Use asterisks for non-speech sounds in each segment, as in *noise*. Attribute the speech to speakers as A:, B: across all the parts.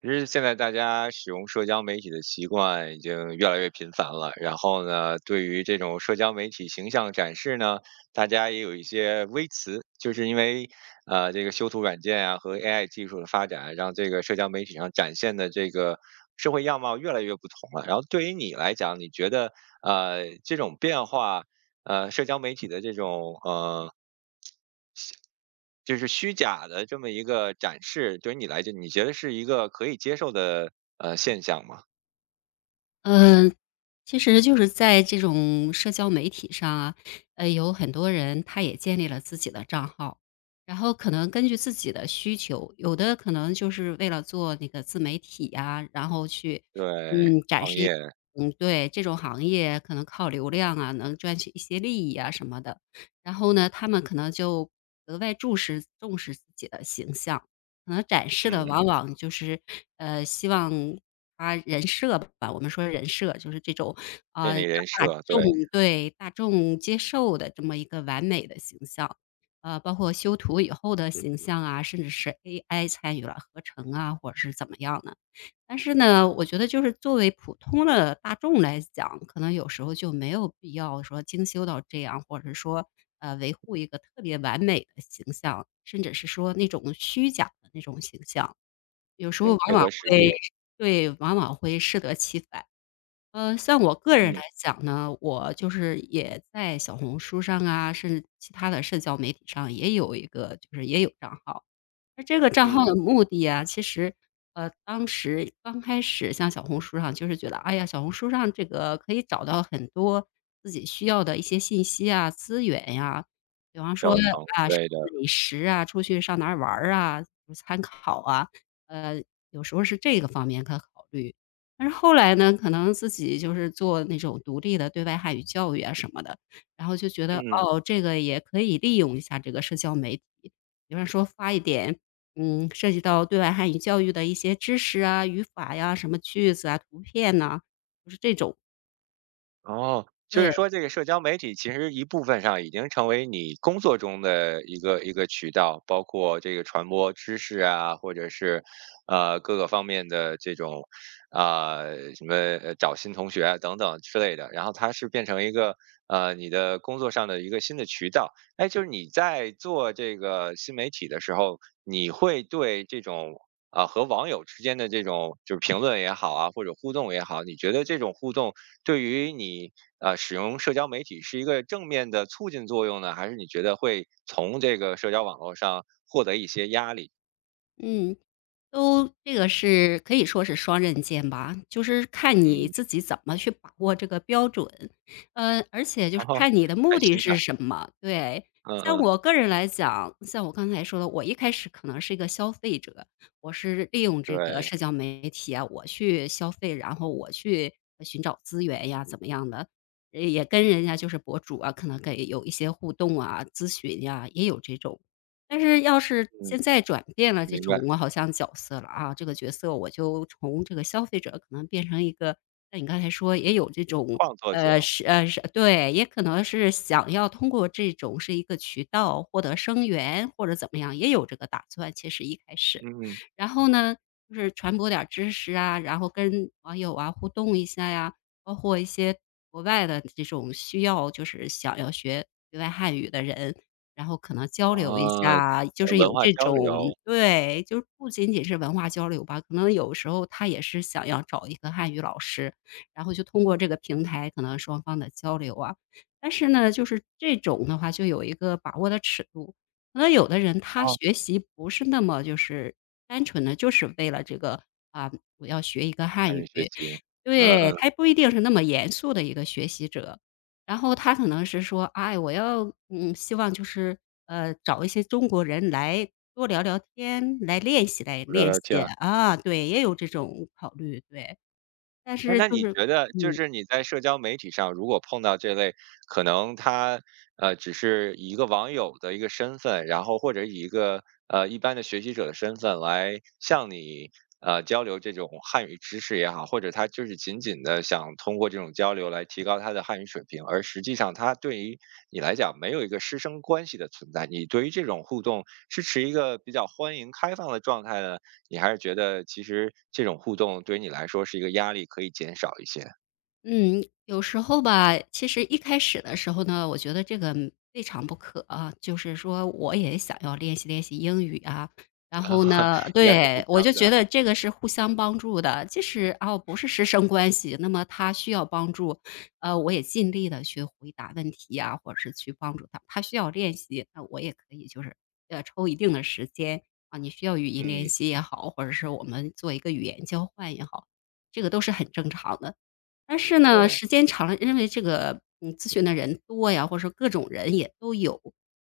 A: 其实现在大家使用社交媒体的习惯已经越来越频繁了，然后呢，对于这种社交媒体形象展示呢，大家也有一些微词，就是因为这个修图软件啊和 AI 技术的发展，让这个社交媒体上展现的这个社会样貌越来越不同了。然后对于你来讲，你觉得这种变化，社交媒体的这种就是虚假的这么一个展示，对于你来讲，你觉得是一个可以接受的现象吗？
B: 嗯，其实就是在这种社交媒体上啊，有很多人他也建立了自己的账号，然后可能根据自己的需求，有的可能就是为了做那个自媒体呀、然后去
A: 对，
B: 嗯展
A: 创
B: 示一
A: 业，
B: 嗯，对，这种行业可能靠流量啊能赚取一些利益啊什么的，然后呢，他们可能就格外重视自己的形象，可能展示的
A: 嗯，
B: 往往就是希望他人设吧，我们说人设，就是这种，
A: 建立
B: 让
A: 人
B: 大
A: 设，
B: 众，
A: 对，
B: 对，大众接受的这么一个完美的形象。包括修图以后的形象啊，甚至是 AI 参与了合成啊，或者是怎么样的。但是呢，我觉得就是作为普通的大众来讲，可能有时候就没有必要说精修到这样，或者是说，维护一个特别完美的形象，甚至是说那种虚假的那种形象。有时候
A: 嗯，
B: 往
A: 配
B: 往
A: 合实
B: 会，
A: 际，
B: 对，往往会适得其反。像我个人来
A: 嗯
B: 讲呢，我就是也在小红书上啊，甚至其他的社交媒体上也有一个就是也有账号。那这个账
A: 嗯，
B: 号的目的啊，其实，当时刚开始像小红书上，就是觉得，哎呀，小红书上这个可以找到很多自己需要的一些信息啊、资源呀，比方说，
A: 教程
B: 啊，
A: 之
B: 什
A: 类的，
B: 么美食啊，出去上哪儿玩儿啊，参考啊，呃，有时候是这个方面可考虑。但是后来呢，可能自己就是做那种独立的对外汉语教育啊什么的，然后就觉得，
A: 嗯。
B: 哦，这个也可以利用一下这个社交媒体，比方说发一点涉及到对外汉语教育的一些知识啊、语法呀、什么句子啊、图片呐，就是这种，
A: 哦，就是
B: 对，
A: 说这个社交媒体其实一部分上已经成为你工作中的一个渠道，包括这个传播知识啊，或者是各个方面的这种啊、什么找新同学啊等等之类的，然后它是变成一个你的工作上的一个新的渠道。哎，就是你在做这个新媒体的时候，你会对这种啊、和网友之间的这种就是评论也好啊，或者互动也好，你觉得这种互动？对于你使用社交媒体是一个正面的促进作用呢，还是你觉得会从这个社交网络上获得一些压力？
B: 嗯。都这个是可以说是双刃剑吧，就是看你
A: 嗯，
B: 自己怎么去把握这个标准，而且就是
A: 哦，
B: 看你的
A: 看
B: 目的
A: 心态，
B: 是什么。对，
A: 嗯
B: 像
A: 嗯，
B: 我个人来讲，像我刚才说的，我一开始可能是一个消费者，我是利用这个
A: 对，
B: 社交媒体啊，我去消费，然后我去寻找资源呀，怎么样的，也跟人家就是博主啊，可能给有一些互动啊、咨询呀，也有这种。但是要是
A: 嗯，
B: 现在转变了这
A: 明
B: 种
A: 白。
B: 我好像角色了啊，这个角色我就从这个消费者可能变成一个那你刚才说也有这种，
A: 创作者，
B: 是是，对，也可能是想要通过这种是一个渠道获得生源或者怎么样，也有这个打算，其实一开始。
A: 嗯嗯，
B: 然后呢，就是传播点儿知识啊，然后跟网友啊互动一下呀，包括一些国外的这种需要就是想要学对外汉语的人，然后可能
A: 啊，
B: 交流一
A: 呃
B: 下，就是
A: 文
B: 有
A: 化
B: 这
A: 交
B: 种，
A: 流，
B: 对，就是不仅仅是文化交流吧，可能有时候他也是想要找一个汉语老师，然后就通过这个平台可能双方的交流啊。但是呢，就是这种的话就有一个把握的尺度，可能有的人他
A: 啊，
B: 学习不是那么就是单纯的就是为了这个啊，我要学一个
A: 参
B: 汉
A: 与
B: 语，
A: 学习，嗯
B: 对，
A: 嗯，
B: 他不一定是那么严肃的一个学习者，然后他可能是说，哎，我要希望就是，找一些中国人来多聊聊天，来练习来
A: 聊
B: 练
A: 聊
B: 习，
A: 天。
B: 啊，对，也有这种考虑，对。但
A: 哎，
B: 是
A: 那
B: 就
A: 你
B: 是
A: 觉得就
B: 嗯。
A: 是你在社交媒体上，如果碰到这类可能他只是以一个网友的一个身份，然后或者以一个一般的学习者的身份来向你交流这种汉语知识也好，或者他就是仅仅的想通过这种交流来提高他的汉语水平，而实际上他对于你来讲没有一个师生关系的存在，你对于这种互动是持一个比较欢迎开放的状态呢，你还是觉得其实这种互动对于你来说是一个压力，可以减少一些，
B: 嗯，有时候吧，其实一开始的时候呢，我觉得这个未尝不可啊，就是说我也想要练习练习英语啊。然
A: *laughs*
B: 后
A: 啊
B: 呢，
A: 应该是互
B: 对，我
A: 相
B: 就
A: 的，
B: 觉得这个是互相帮助的，即使啊不是师生关系，那么他需要帮助，我也尽力的去回答问题呀、或者是去帮助他。他需要练习，那我也可以就是抽一定的时间啊，你需要语音练
A: 嗯，
B: 习也好，或者是我们做一个语言交换也好，这个都是很正常的。但是呢，
A: 对，
B: 时间长了，因为这个，嗯，咨询的人多呀，或者说各种人也都有，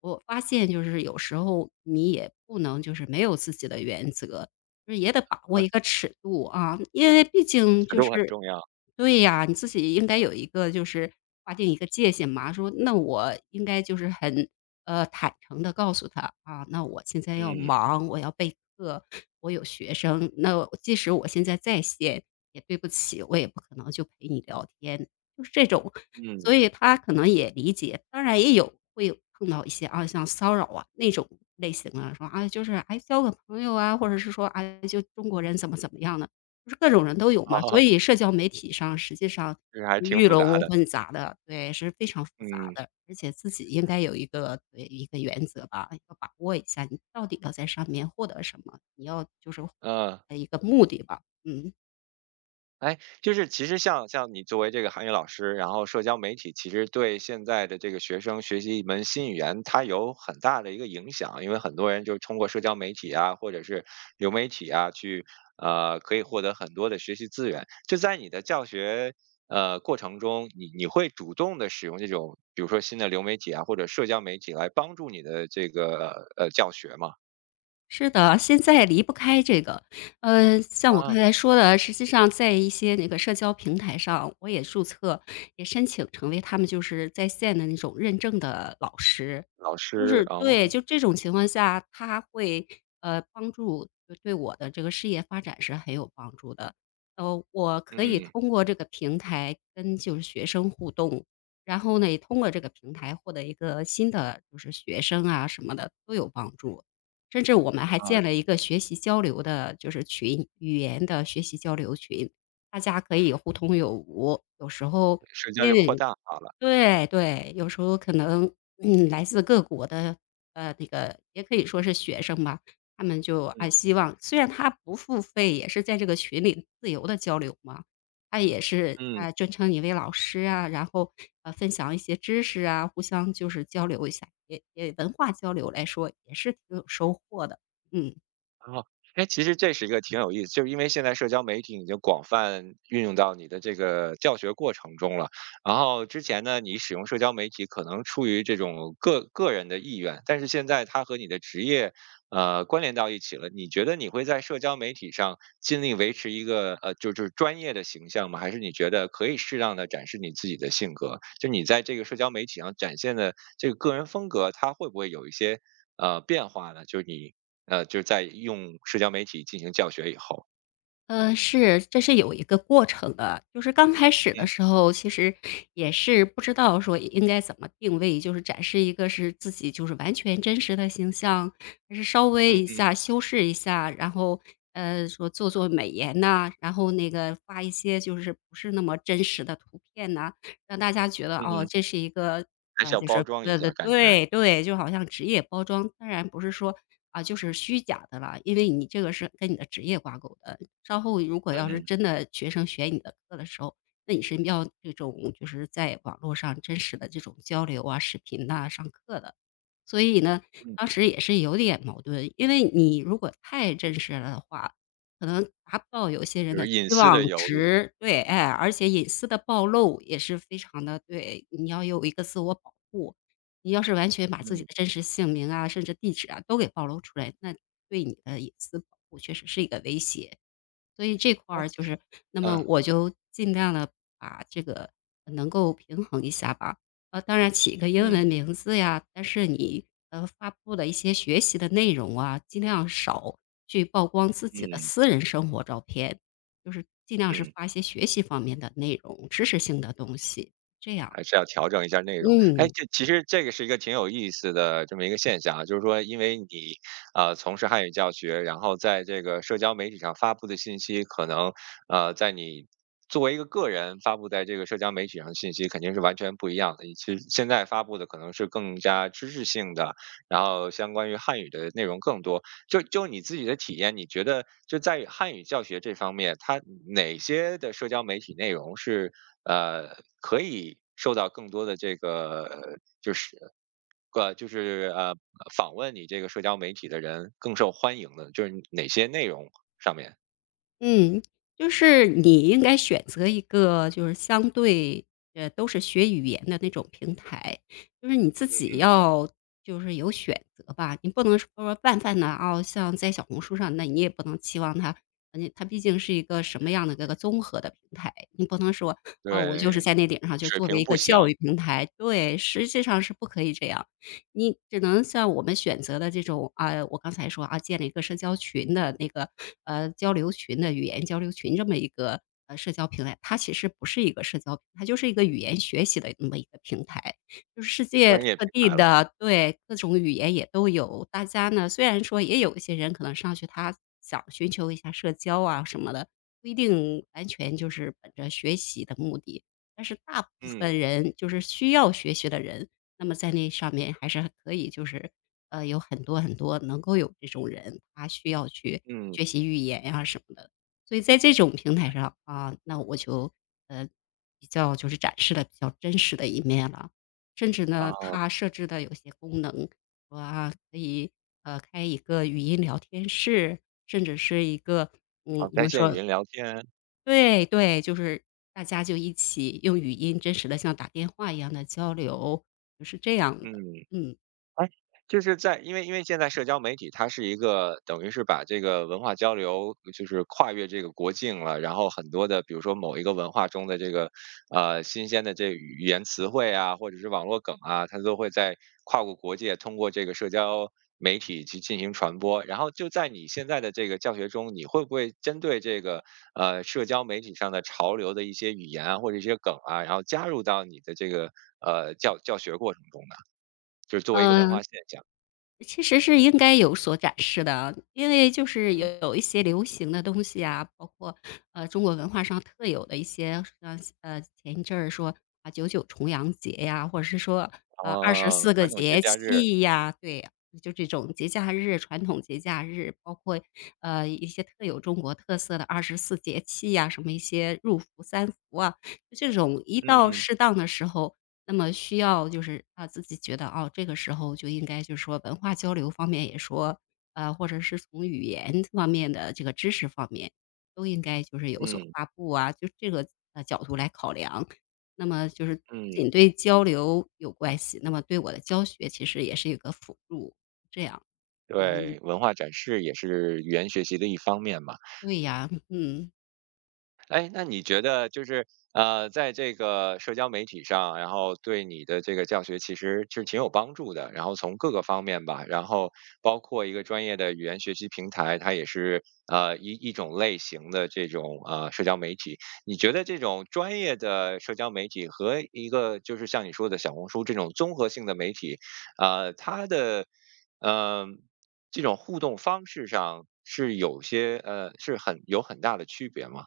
B: 我发现就是有时候你也不能就是没有自己的原则，就是也得把握
A: 啊，
B: 一个尺度啊，因为毕竟
A: 尺
B: 就
A: 度很
B: 是
A: 重要，
B: 对呀，你自己应该有一个就是划定一个界限嘛，说那我应该就是很，坦诚的告诉他，啊，那我现在要
A: 嗯
B: 忙，我要备课，我有学生，那我即使我现在在线，也对不起，我也不可能就陪你聊天。就是这种，所
A: 嗯，
B: 以他可能也理解。当然也有会有碰到一些啊，像骚扰啊那种类型啊，说啊就是哎交个朋友啊，或者是说哎就中国人怎么怎么样的，就是各种人都有
A: *laughs*
B: 嘛。
A: 哦，
B: 所以社交媒体上实际上
A: 这个还挺
B: 鱼
A: 复杂
B: 龙
A: 的，
B: 混杂的，对，是非常复杂
A: 嗯，
B: 的，而且自己应该有一个对一个原则吧，要把握一下你到底要在上面获得什么，你要就是
A: 嗯。
B: 一个目的吧，嗯。
A: 哎，就是其实像你作为这个韩语老师，然后社交媒体其实对现在的这个学生学习一门新语言，它有很大的一个影响，因为很多人就是通过社交媒体啊，或者是流媒体啊，去可以获得很多的学习资源。就在你的教学过程中，你会主动的使用这种，比如说新的流媒体啊，或者社交媒体来帮助你的这个教学吗？
B: 是的，现在离不开这个。像我刚
A: 啊，
B: 才说的，实际上在一些那个社交平台上，我也注册，也申请成为他们就是在线的那种认证的老师。
A: 老
B: 就
A: 师
B: 是
A: 啊，
B: 对，就这种情况下，他会，帮助就对我的这个事业发展是很有帮助的。我可以
A: 嗯
B: 通过这个平台跟就是学生互动，然后呢，也通过这个平台获得一个新的就是学生啊什么的都有帮助。甚至我们还
A: 啊，
B: 建了一个学习交流的，就是群，语言的学习交流群，大家可以互通有无。有时候
A: 社交
B: 因
A: 就扩
B: 为
A: 大化了，
B: 对对，有时候可能，嗯，来自各国的，那个也可以说是学生吧，他们就啊
A: 嗯
B: 希望虽然他不付费，也是在这个群里自由的交流嘛，他也是
A: 嗯。
B: 啊尊称你为老师啊，然后分享一些知识啊，互相就是交流一下，也文化交流来说也是挺有收获的，嗯。
A: 哦，哎，其实这是一个挺有意思，就是因为现在社交媒体已经广泛运用到你的这个教学过程中了。然后之前呢，你使用社交媒体可能出于这种个人的意愿，但是现在它和你的职业关联到一起了。你觉得你会在社交媒体上尽力维持一个就是专业的形象吗？还是你觉得可以适当的展示你自己的性格？就你在这个社交媒体上展现的这个个人风格，它会不会有一些变化呢？就是你就是在用社交媒体进行教学以后，
B: 是，这是有一个过程的。就是刚开始的
A: 嗯
B: 时候，其实也是不知道说应该怎么定位，就是展示一个是自己就是完全真实的形象，还是稍
A: 嗯
B: 微一
A: 嗯
B: 下修饰一下，然后说做做美颜呐、然后那个发一些就是不是那么真实的图片呐、让大家觉得
A: 嗯
B: 哦
A: 嗯，
B: 这是一个
A: 还是要
B: 就
A: 包
B: 是
A: 装一
B: 对对
A: 下感觉，
B: 对对，就好像职业包装，当然不是说。啊，就是虚假的了，因为你这个是跟你的职业挂钩的。稍后如果
A: 嗯
B: 要是
A: 嗯
B: 真的学生选你的课的时候，那你是要这种就是在网络上真实的这种交流啊、视频呐、上课的。所以呢，
A: 嗯，
B: 当时也是有点矛盾，因为你如果太真实了的话，可能达不到有些
A: 就
B: 人的
A: 是隐
B: 期
A: 私的
B: 望
A: 忧虑，
B: 值，对，哎，而且隐私的暴露也是非常的对，你要有一个自我保护。你要是完全把自己
A: 嗯，
B: 的真实姓名啊，甚至地址啊都给暴露出来，那对你的隐私保护确实是一个威胁。所以这块
A: 哎，
B: 儿就是，那么
A: 嗯
B: 我就尽量的把这个能够平衡一下吧。当然起一个英文
A: 嗯
B: 名字呀，但是你，发布的一些学习的内容啊，尽量少去曝光自己的
A: 嗯
B: 私人生活照片，就是尽量是
A: 嗯。
B: 发一些学习方面的内容、知识性的东西，这样。
A: 还是要调整一下内容。哎，
B: 嗯。
A: 这其实这个是一个挺有意思的这么一个现象啊，就是说，因为你从事汉语教学，然后在这个社交媒体上发布的信息，可能在你作为一个个人发布在这个社交媒体上的信息，肯定是完全不一样的。其实现在发布的可能是更加知识性的，然后相关于汉语的内容更多。就你自己的体验，你觉得就在汉语教学这方面，它哪些的社交媒体内容是呃可以受到更多的这个就是访问你这个社交媒体的人更受欢迎的，就是哪些内容上面？
B: 嗯，就是你应该选择一个就是相对，都是学语言的那种平台，就是你自己
A: 嗯，
B: 要就是有选择吧，你不能说泛泛的哦，像在小红书上，那你也不能期望它你它毕竟是一个什么样的一个综合的平台，你不能说，啊，我就是
A: 对，
B: 在那顶上就
A: 水
B: 作为
A: 平
B: 一
A: 不
B: 个教
A: 详，
B: 育平台，对，实际上是不可以这样。你只能像我们选择的这种啊，我刚才说啊，建了一个社交群的那个交流群的语言交流群这么一个社交平台，它其实不是一个社交平台它就是一个语言学习的那么一个平台，就是世界
A: 专业
B: 各
A: 品
B: 地
A: 牌了，
B: 的对各种语言也都有。大家呢，虽然说也有一些人可能上去他想寻求一下社交啊什么的，不一定完全就是本着学习的目的。但是大部
A: 嗯
B: 分人就是需要学习的人，那么在那上面还是可以，就是有很多很多能够有这种人，他需要去
A: 嗯，
B: 学习语言呀、什么的。所以在这种平台上啊，那我就呃比较就是展示了比较真实的一面了。甚至呢，
A: 哦，
B: 它设置的有些功能，说啊可以开一个语音聊天室，甚至是一个
A: 好
B: 嗯，我
A: 在
B: 们
A: 线语
B: 说
A: 音聊天，
B: 对对，就是大家就一起用语音真实的像打电话一样的交流，就是这样
A: 嗯。
B: 的，嗯。
A: 哎，就是在因为因为现在社交媒体它是一个等于是把这个文化交流就是跨越这个国境了，然后很多的比如说某一个文化中的这个新鲜的这语言词汇啊，或者是网络梗啊，它都会在跨过国界，通过这个社交媒体去进行传播。然后就在你现在的这个教学中，你会不会针对这个社交媒体上的潮流的一些语言啊，或者一些梗啊，然后加入到你的这个教学过程中呢？就是作为一个文化
B: 嗯。
A: 现象。
B: 其实是应该有所展示的啊因为就是
A: 嗯，
B: 有一些流行的东西啊，包括中国文化上特有的一些，像前一阵儿说啊九九重阳节呀，或者是说啊二十
A: 哦，
B: 四个
A: 传统节
B: 节
A: 假日，
B: 气呀，对，就这种节假日、传统节假日，包括一些特有中国特色的二十四节气呀，什么一些入伏、三伏啊，就这种一
A: 嗯
B: 到
A: 嗯
B: 适当的时候，那么需要就是啊，自己觉得，哦，这个时候就应该就是说文化交流方面也说，或者是从语言方面的这个知识方面，都应该就是有所
A: 嗯
B: 发布啊，就这个角度来考量。那么就是不仅
A: 嗯，
B: 对交流有关系，那么对我的教学其实也是一个辅助，这样。嗯，
A: 对，文化展示也是语言学习的一方面嘛。
B: 对呀，嗯。
A: 哎，那你觉得就是在这个社交媒体上，然后对你的这个教学其实是挺有帮助的。然后从各个方面吧，然后包括一个专业的语言学习平台，它也是一种类型的这种社交媒体。你觉得这种专业的社交媒体和一个就是像你说的小红书这种综合性的媒体，它的嗯、呃这种互动方式上是有些是很大的区别吗？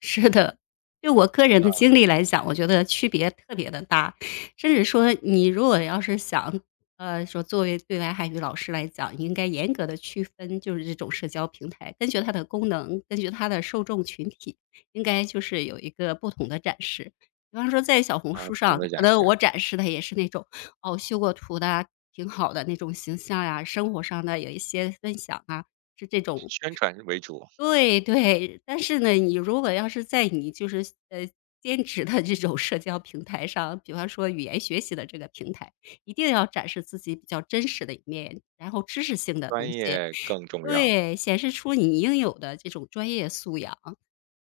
B: 是的，就我个人的经历来讲，我觉得区别特别的大。甚至说你如果要是想，说作为对外汉语老师来讲，应该严格的区分就是这种社交平台，根据它的功能，根据它的受众群体，应该就是有一个不同的展示。比方说在小红
A: 啊，
B: 书
A: 不同
B: 上，
A: 的
B: 可
A: 展
B: 能
A: 示，
B: 我展示的也是那种，哦，修过图的啊挺好的那种形象呀，生活上的有一些分享啊，是这种
A: 宣传为主，
B: 对对，但是呢，你如果要是在你就是兼职的这种社交平台上，比方说语言学习的这个平台，一定要展示自己比较真实的一面，然后知识性的东
A: 专
B: 西，
A: 业更重要。
B: 对，显示出你应有的这种专业素养。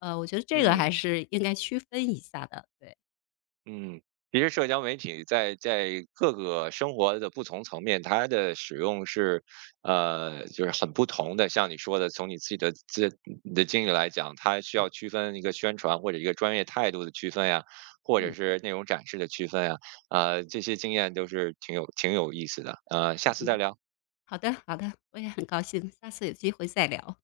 B: 我觉得这个
A: 嗯
B: 还是应该区分一下的，对，
A: 嗯，其实社交媒体在各个生活的不同层面，它的使用是，就是很不同的。像你说的，从你自己的你的经历来讲，它需要
B: 是，
A: 区分一个宣传或者一个专业态度的区分呀，或者
B: 嗯
A: 是内容展示的区分呀，这些经验都是挺有意思的。下次再
B: 嗯，
A: 聊。
B: 好的好的，我也很高兴，下次有机会再聊。